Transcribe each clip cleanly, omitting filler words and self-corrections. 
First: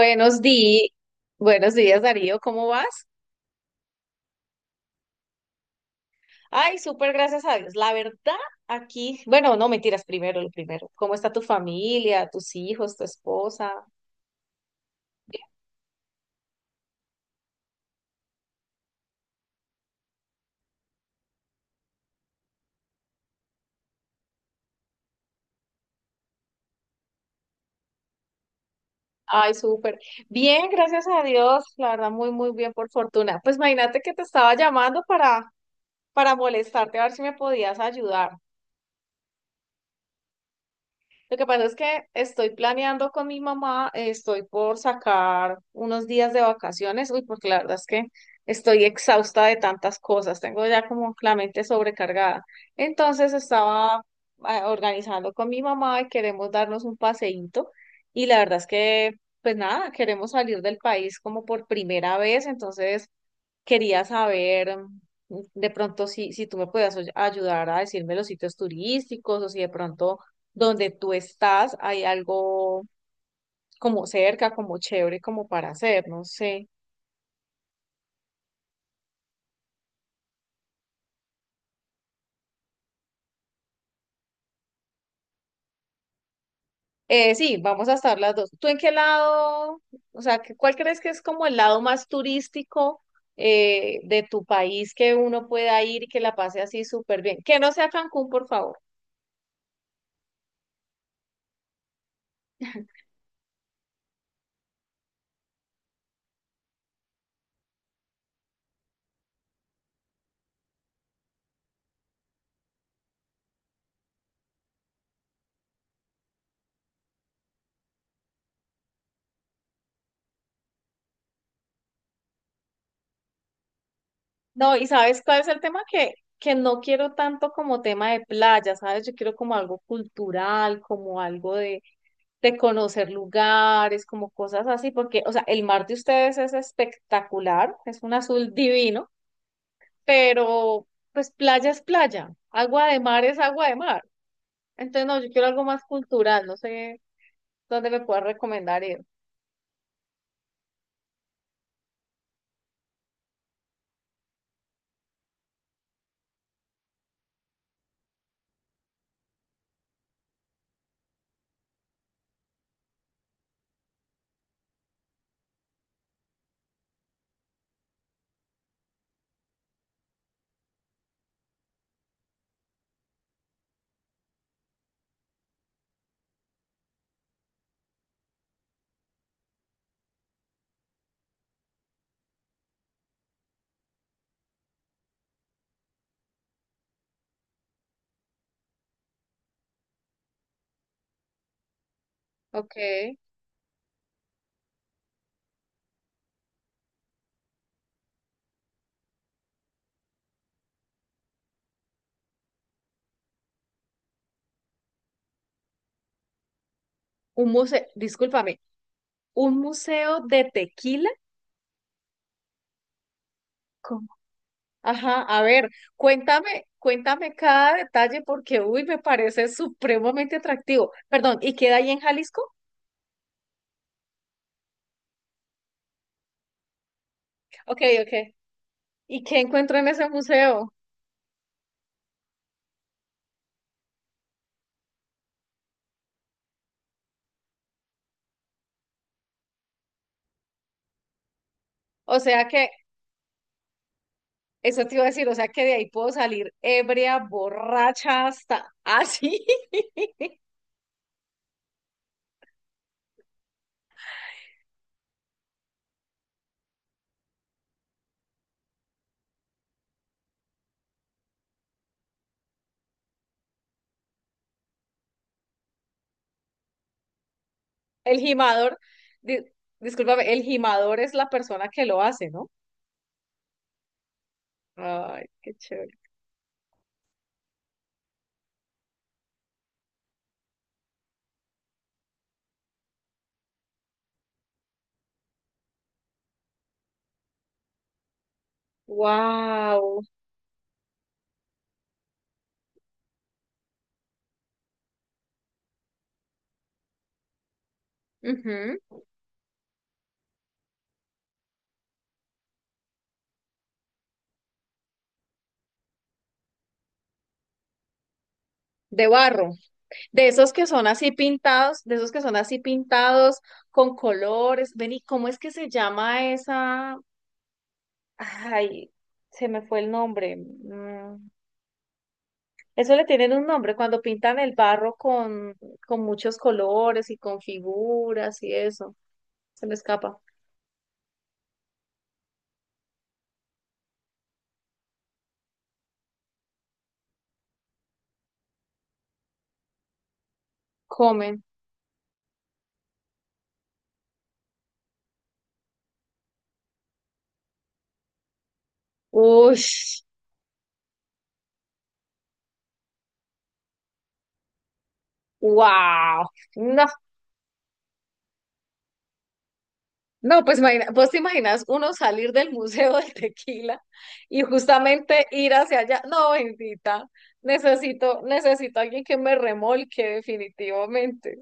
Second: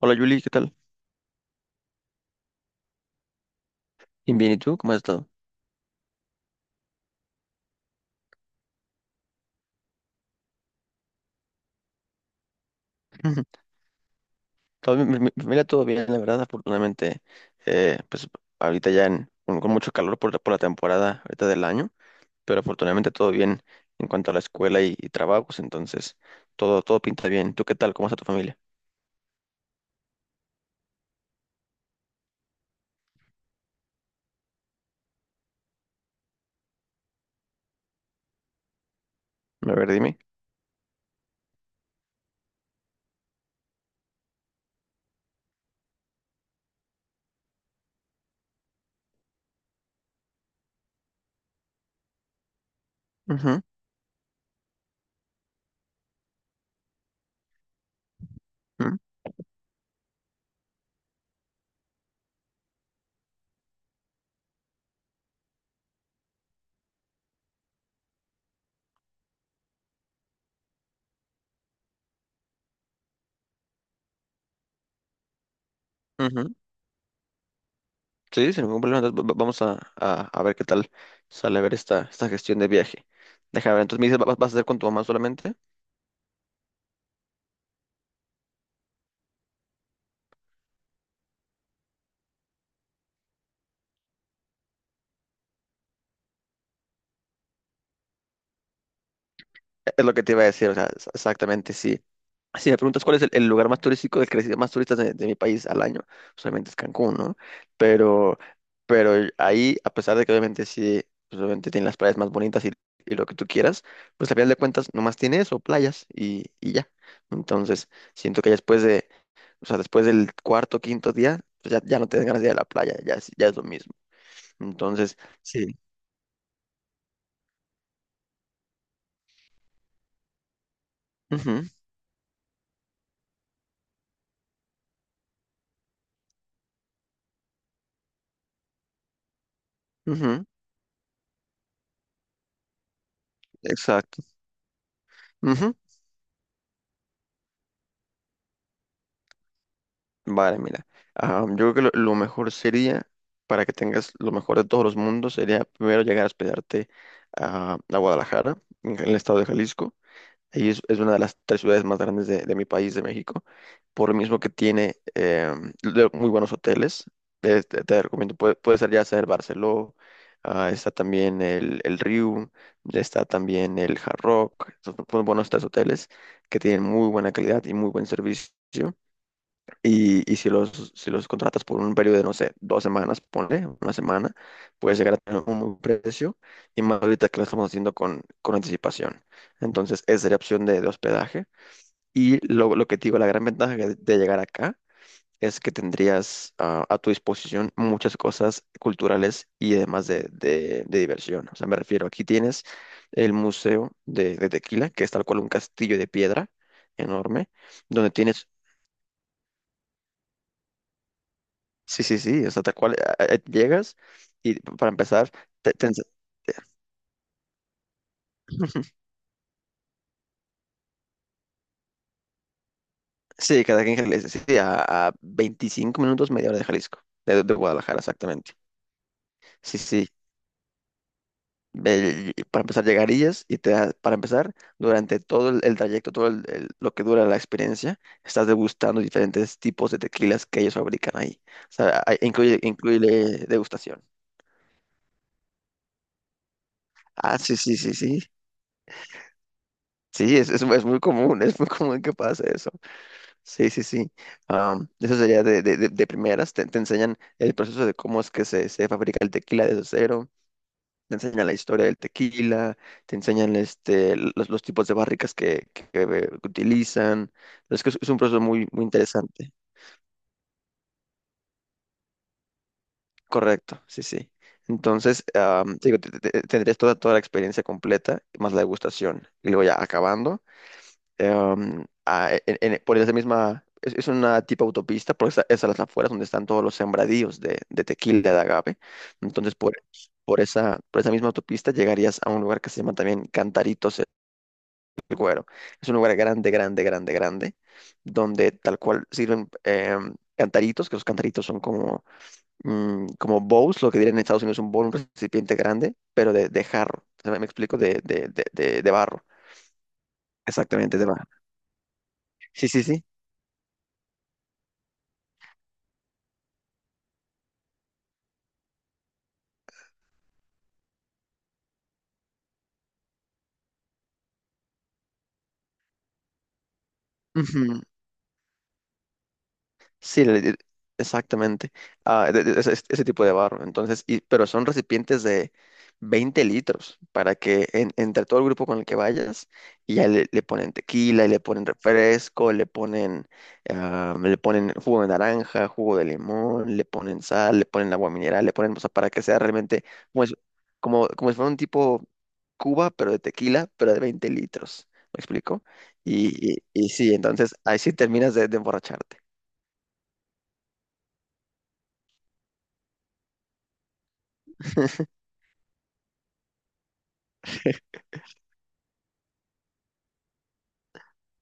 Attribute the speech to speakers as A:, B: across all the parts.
A: Hola Julie, ¿qué tal?
B: días, buenos días Darío, ¿cómo vas?
A: Bien, bien, ¿y tú? ¿Cómo has estado?
B: Ay, súper gracias a Dios. La verdad, aquí, bueno, no mentiras, primero lo primero. ¿Cómo está tu familia, tus hijos, tu esposa?
A: Todo bien, mi familia todo bien, la verdad, afortunadamente, pues ahorita ya con mucho calor por la temporada ahorita del año, pero afortunadamente todo bien en cuanto a la escuela y trabajos, entonces todo pinta bien. ¿Tú qué tal? ¿Cómo está tu familia?
B: Ay, súper. Bien, gracias a Dios, la verdad, muy, muy bien, por fortuna. Pues imagínate que te estaba llamando para molestarte, a ver si me podías ayudar.
A: A ver, dime.
B: Lo que pasa es que estoy planeando con mi mamá, estoy por sacar unos días de vacaciones, uy, porque la verdad es que estoy exhausta de tantas cosas, tengo ya como la mente sobrecargada. Entonces
A: Ujú,
B: estaba organizando con mi mamá y queremos darnos un paseíto y la verdad es
A: ujú,
B: que, pues nada, queremos salir del país como por primera vez, entonces quería saber de pronto si tú me puedas ayudar a decirme los sitios turísticos o si de pronto donde tú estás hay algo como cerca, como chévere, como para hacer, no
A: ujú.
B: sé.
A: Sí, sin ningún problema, entonces vamos a, ver qué tal sale a ver esta gestión de viaje. Déjame ver, entonces me dices, ¿vas a hacer con tu mamá solamente?
B: Sí, vamos a estar las dos. ¿Tú en qué lado, o sea, que- cuál crees que es como el lado más turístico de tu país que uno pueda ir y que la pase así súper bien? Que no sea Cancún, por favor.
A: Es lo que te iba a decir, o sea, exactamente, sí. Si me preguntas cuál es el lugar más turístico del que recibe más turistas de mi país al año, pues obviamente es Cancún, ¿no? Pero, pero ahí, a pesar de que obviamente sí, pues obviamente tiene las playas más bonitas y lo que tú quieras, pues al final de cuentas nomás tiene eso, playas y ya. Entonces, siento que ya después de, o sea, después del cuarto, quinto día, pues ya, ya no te dan ganas de ir a la playa, ya es lo mismo.
B: No, y
A: Entonces,
B: ¿sabes cuál es el
A: sí.
B: tema? Que no quiero tanto como tema de playa, ¿sabes? Yo quiero como algo cultural, como algo
A: Ujú,
B: de, conocer lugares, como cosas así, porque, o sea, el mar de ustedes es espectacular, es un azul divino,
A: ujú,
B: pero pues playa es playa, agua de mar es agua de mar.
A: exacto.
B: Entonces, no, yo quiero algo
A: Ujú,
B: más cultural, no sé dónde me puedas recomendar ir.
A: vale, mira, yo creo que lo mejor sería, para que tengas lo mejor de todos los mundos, sería primero llegar a hospedarte a Guadalajara, en el estado de Jalisco. Ahí es una de las tres ciudades más grandes de mi país, de México, por lo mismo que tiene muy buenos hoteles. Te, te recomiendo, puede, puede ser ya sea el Barceló, está también el Riu, está también el Hard Rock, son son buenos tres hoteles que tienen muy buena calidad y muy buen servicio. Y si los, si los contratas por un periodo de, no sé, dos semanas, ponle, una semana, puedes llegar a tener un buen precio y más ahorita que lo estamos haciendo con anticipación. Entonces, esa sería opción de hospedaje. Y
B: Ok.
A: lo que te digo, la gran ventaja de llegar acá es que tendrías a tu disposición muchas cosas culturales y además de, de diversión. O sea, me refiero, aquí tienes el Museo de Tequila, que es tal cual un castillo de piedra enorme
B: Un museo,
A: donde tienes.
B: discúlpame, un museo de tequila.
A: Sí, sí, sí, o sea, tal cual llegas y para
B: Ajá,
A: empezar,
B: a ver,
A: te, te ens-.
B: cuéntame, cuéntame cada detalle porque, uy, me parece supremamente atractivo. Perdón, ¿y queda ahí en Jalisco?
A: Sí, cada quien que le dice, sí, sí, a 25 minutos, media hora de Jalisco, de
B: Ok,
A: Guadalajara,
B: ok.
A: exactamente.
B: ¿Y qué encuentro
A: Sí,
B: en ese
A: sí,
B: museo?
A: para empezar llegarías y para empezar, durante todo el trayecto, todo lo que dura la experiencia, estás degustando diferentes tipos de tequilas que ellos fabrican ahí. O sea,
B: O sea
A: incluye,
B: que,
A: incluye degustación.
B: eso te iba a decir, o sea que de ahí puedo salir ebria,
A: Ah, sí, sí, sí, sí.
B: borracha, hasta así.
A: Sí, es muy común, es muy común que pase eso. Sí, sí, sí. Eso sería de, de primeras. Te enseñan el proceso de cómo es que se fabrica el tequila desde cero. Te enseñan la historia del tequila. Te enseñan este, los tipos de barricas que, que utilizan. Es que es un
B: El
A: proceso muy,
B: gimador,
A: muy
B: di-
A: interesante.
B: discúlpame, el gimador es la persona que lo hace, ¿no?
A: Correcto, sí, sí.
B: Ay,
A: Entonces,
B: qué
A: te
B: chévere.
A: digo, tendrías toda, toda la experiencia completa, más la degustación. Y luego ya acabando. Por esa misma, es una tipo autopista, por esa, es a las afueras donde están todos los sembradíos de tequila, de agave. Entonces,
B: Wow.
A: por esa misma autopista llegarías a un lugar que se llama también Cantaritos el Güero. Es un lugar grande, grande, grande, grande, donde tal cual sirven cantaritos, que los cantaritos son como, mm, como bowls, lo que dirían en Estados Unidos un bowl, un recipiente grande, pero de jarro. ¿Me explico? De, de
B: De
A: barro.
B: barro. De esos que son
A: Exactamente, de
B: así
A: barro.
B: pintados, de esos que son así
A: Sí, sí, sí.
B: pintados con colores. Ven, ¿y cómo es que se llama esa? Ay, se me fue el nombre. Eso le tienen un nombre cuando pintan el barro con muchos colores y con
A: Ujú.
B: figuras y eso. Se me escapa.
A: Sí, exactamente. Ah, ese, ese tipo de barro. Entonces, y, pero son recipientes de 20 litros para que entre todo el grupo con el que vayas, y ya le ponen tequila, y le
B: Comen.
A: ponen refresco, le ponen, le ponen jugo de naranja, jugo de limón, le ponen sal, le ponen agua mineral, le ponen, o sea, para que sea
B: Uy,
A: realmente como, como, como si fuera un tipo Cuba, pero de tequila, pero de 20 litros. ¿Me explico?
B: wow. No,
A: Y sí, entonces ahí sí terminas de emborracharte.
B: no, pues vos te imaginas uno salir del Museo del Tequila y justamente ir hacia allá. No, bendita, necesito, necesito alguien que me remolque definitivamente.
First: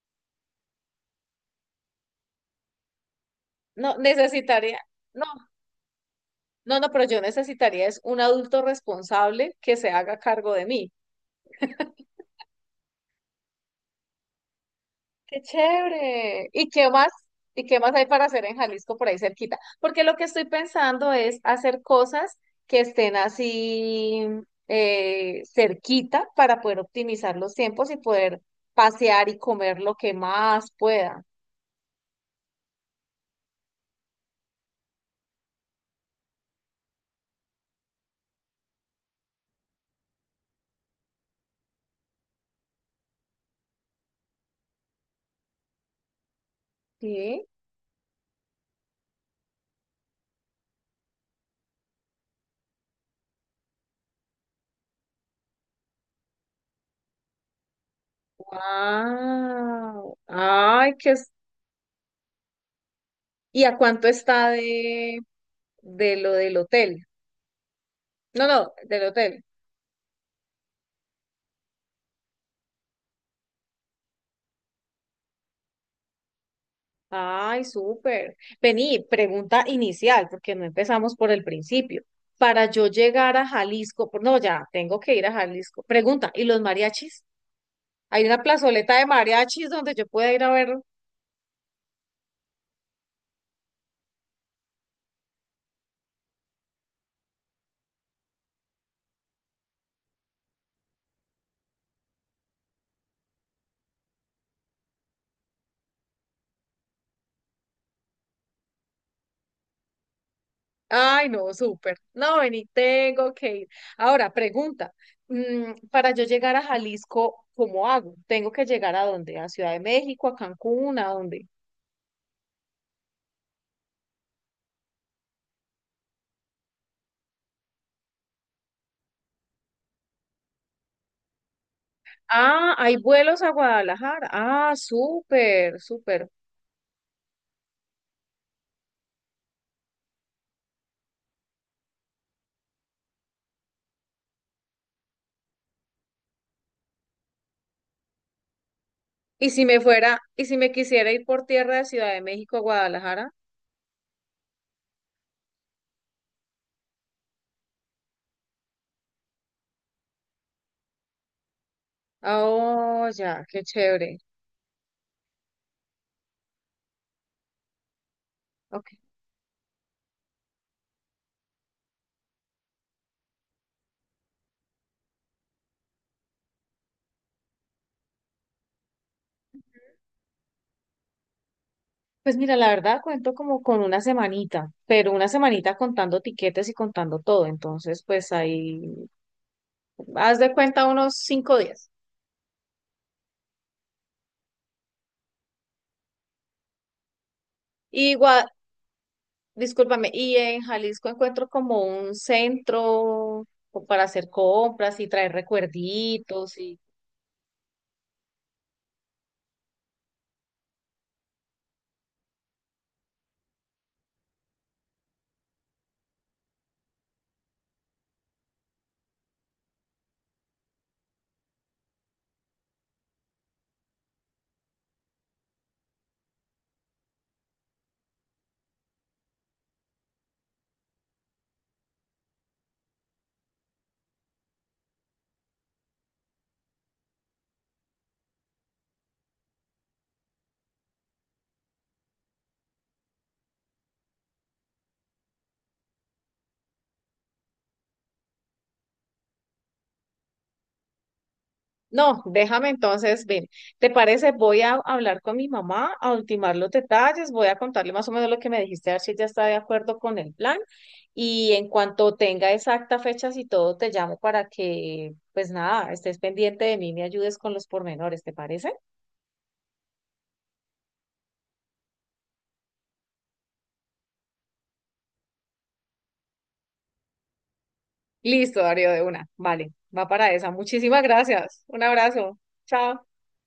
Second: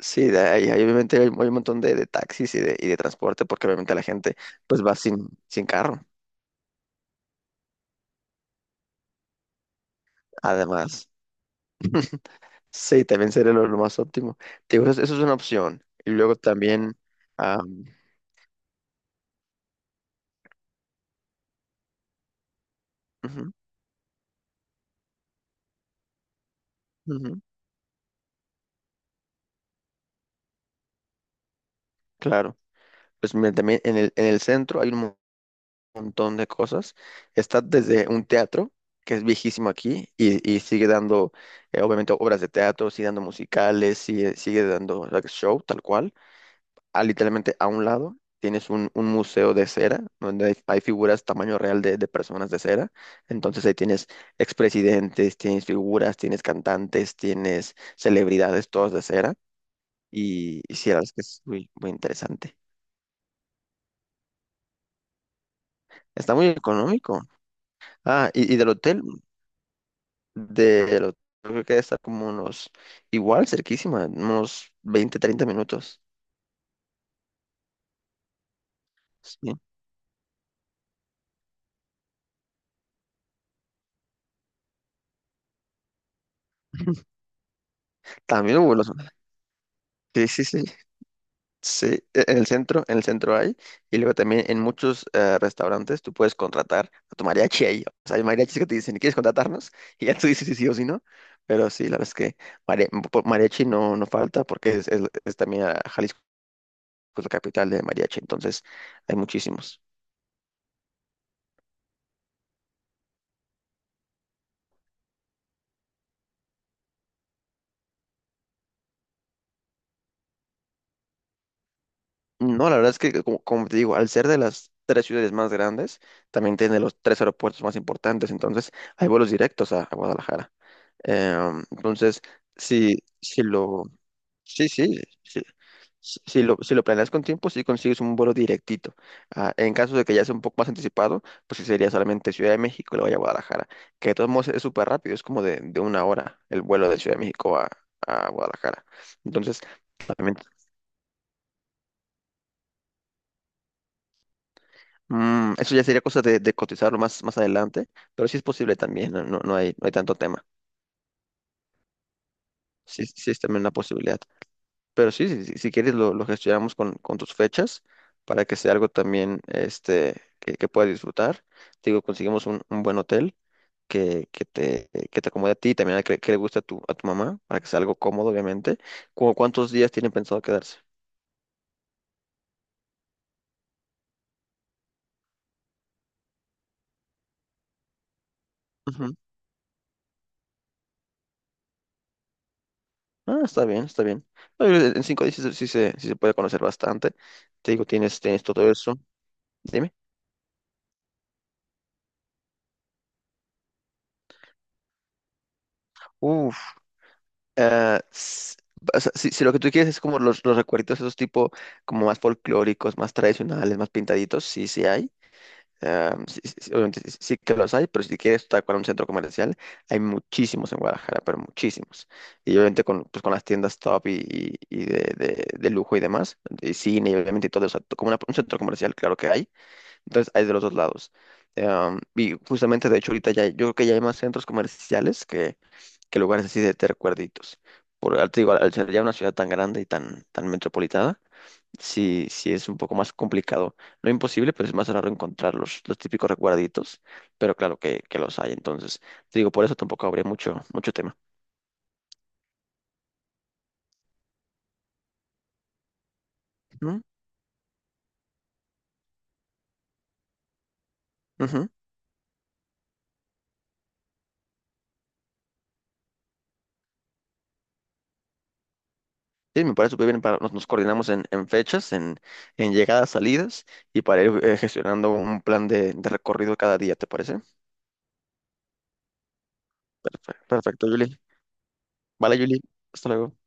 A: Sí, de ahí, ahí obviamente hay, hay un montón de taxis y de transporte, porque obviamente
B: No,
A: la gente pues va
B: no,
A: sin, sin carro,
B: no, no, pero yo necesitaría es un adulto responsable que se haga cargo de mí.
A: además. Sí, también sería lo más óptimo. Te digo, eso es una
B: Qué
A: opción. Y luego
B: chévere. ¿Y qué
A: también,
B: más? ¿Y qué
A: am,
B: más hay para hacer en Jalisco por ahí cerquita? Porque lo que estoy pensando es hacer cosas que estén
A: ujú,
B: así cerquita para poder optimizar
A: ujú,
B: los tiempos y poder pasear y comer lo que más pueda.
A: claro, pues mira, también en el centro hay un montón de cosas. Está desde un teatro, que es viejísimo aquí, y sigue dando, obviamente, obras de teatro, sigue dando musicales, sigue, sigue dando like, show, tal cual.
B: Sí.
A: Literalmente a un lado tienes un museo de cera, donde hay figuras tamaño real de personas de cera. Entonces ahí tienes expresidentes, tienes figuras, tienes cantantes, tienes celebridades, todos de cera.
B: Wow.
A: Y sí,
B: Ay,
A: la verdad
B: qué
A: es que
B: es-
A: es muy, muy interesante.
B: ¿Y a cuánto está de lo
A: Está muy
B: del hotel?
A: económico. Ah,
B: No,
A: y
B: no, del hotel.
A: del hotel creo que está como unos, igual, cerquísima, unos 20 30 minutos.
B: Ay, súper. Vení,
A: Sí.
B: pregunta inicial, porque no empezamos por el principio. Para yo llegar a Jalisco, por- no, ya, tengo que ir a Jalisco. Pregunta, ¿y los mariachis? Hay una
A: También hubo los...
B: plazoleta de mariachis donde yo
A: Sí,
B: pueda ir
A: sí,
B: a
A: sí.
B: ver.
A: Sí, en el centro hay, y luego también en muchos restaurantes tú puedes contratar a tu mariachi ahí. O sea, hay mariachis que te dicen, ¿quieres contratarnos? Y ya tú dices si sí o si no. Pero sí, la verdad es que mariachi no, no falta porque es, es también Jalisco es la capital de mariachi, entonces hay muchísimos.
B: Ay, no, súper. No, vení, tengo que ir. Ahora, pregunta, para yo llegar a Jalisco, ¿cómo hago? ¿Tengo que llegar a dónde? ¿A Ciudad de México, a Cancún, a dónde?
A: No, la verdad es que, como, como te digo, al ser de las tres ciudades más grandes, también tiene los tres aeropuertos más importantes, entonces hay vuelos directos a Guadalajara. Entonces,
B: Ah, hay
A: si,
B: vuelos
A: si
B: a
A: lo...
B: Guadalajara.
A: Sí,
B: Ah,
A: sí, sí.
B: súper,
A: Si
B: súper.
A: si lo, si lo planeas con tiempo, sí consigues un vuelo directito. Ah, en caso de que ya sea un poco más anticipado, pues sí sería solamente Ciudad de México y luego ya Guadalajara, que de todos modos es súper rápido, es como de una hora el vuelo de Ciudad de México a Guadalajara.
B: Y
A: Entonces,
B: si me fuera,
A: también,
B: y si me quisiera ir por tierra de Ciudad de México a Guadalajara,
A: mm, eso ya sería cosa de cotizarlo más, más adelante, pero sí es posible también, no, no, no hay, no hay tanto tema.
B: ah,
A: Sí,
B: oh,
A: sí es
B: ya,
A: también
B: qué
A: una
B: chévere.
A: posibilidad. Pero sí, si, si quieres lo gestionamos con tus fechas para que sea
B: Ok.
A: algo también este, que puedas disfrutar. Te digo, conseguimos un buen hotel que te acomode a ti y también a que le guste a tu mamá para que sea algo cómodo, obviamente. ¿Cómo cuántos días tienen pensado quedarse?
B: Pues mira, la verdad cuento como con una semanita, pero una semanita contando tiquetes y contando todo. Entonces, pues ahí,
A: Ujú.
B: haz de cuenta unos 5 días.
A: Ah, está bien, está bien. No, yo creo que en 5 días sí, se, sí se sí se puede conocer bastante. Te digo,
B: Y
A: tienes, tienes
B: Gua-
A: todo eso. Dime.
B: discúlpame, y en Jalisco encuentro como un centro o para hacer compras y traer recuerditos y
A: Ah, o sea, si, si lo que tú quieres es como los recuerditos, esos tipo como más folclóricos, más tradicionales, más pintaditos, sí, sí hay. Ah, sí, sí, obviamente sí, sí que los hay, pero si quieres tal cual un centro comercial, hay muchísimos en Guadalajara, pero muchísimos. Y obviamente con, pues, con las tiendas top y, y de, de lujo y demás, y cine y obviamente todo, o sea, como un centro comercial, claro que hay. Entonces hay de los dos lados. Ah, y justamente, de hecho, ahorita ya, yo creo que ya hay más centros comerciales que lugares así de recuerditos. Por, te digo, al ser ya una ciudad tan grande y tan, tan metropolitana, sí, sí es un poco más complicado. No imposible, pero es más raro encontrar los típicos recuerditos, pero claro que los hay. Entonces, te digo, por eso tampoco habría mucho, mucho tema.
B: no, déjame entonces, ven, ¿te parece? Voy a hablar con mi mamá, a ultimar los
A: Ujú,
B: detalles, voy a contarle más o menos lo que me dijiste, a ver si ella está de acuerdo con el plan y en
A: ujú.
B: cuanto tenga exacta fechas y todo, te llamo para que, pues nada, estés pendiente de mí, me ayudes con los pormenores, ¿te parece?
A: Sí, me parece súper bien. Para, nos, nos coordinamos en fechas, en llegadas, salidas y para ir gestionando un plan de recorrido cada día, ¿te parece?
B: Listo, Darío, de una. Vale, va para
A: Perfecto,
B: esa.
A: perfecto,
B: Muchísimas
A: Julie.
B: gracias. Un
A: Vale,
B: abrazo.
A: Julie.
B: Chao.
A: Hasta luego.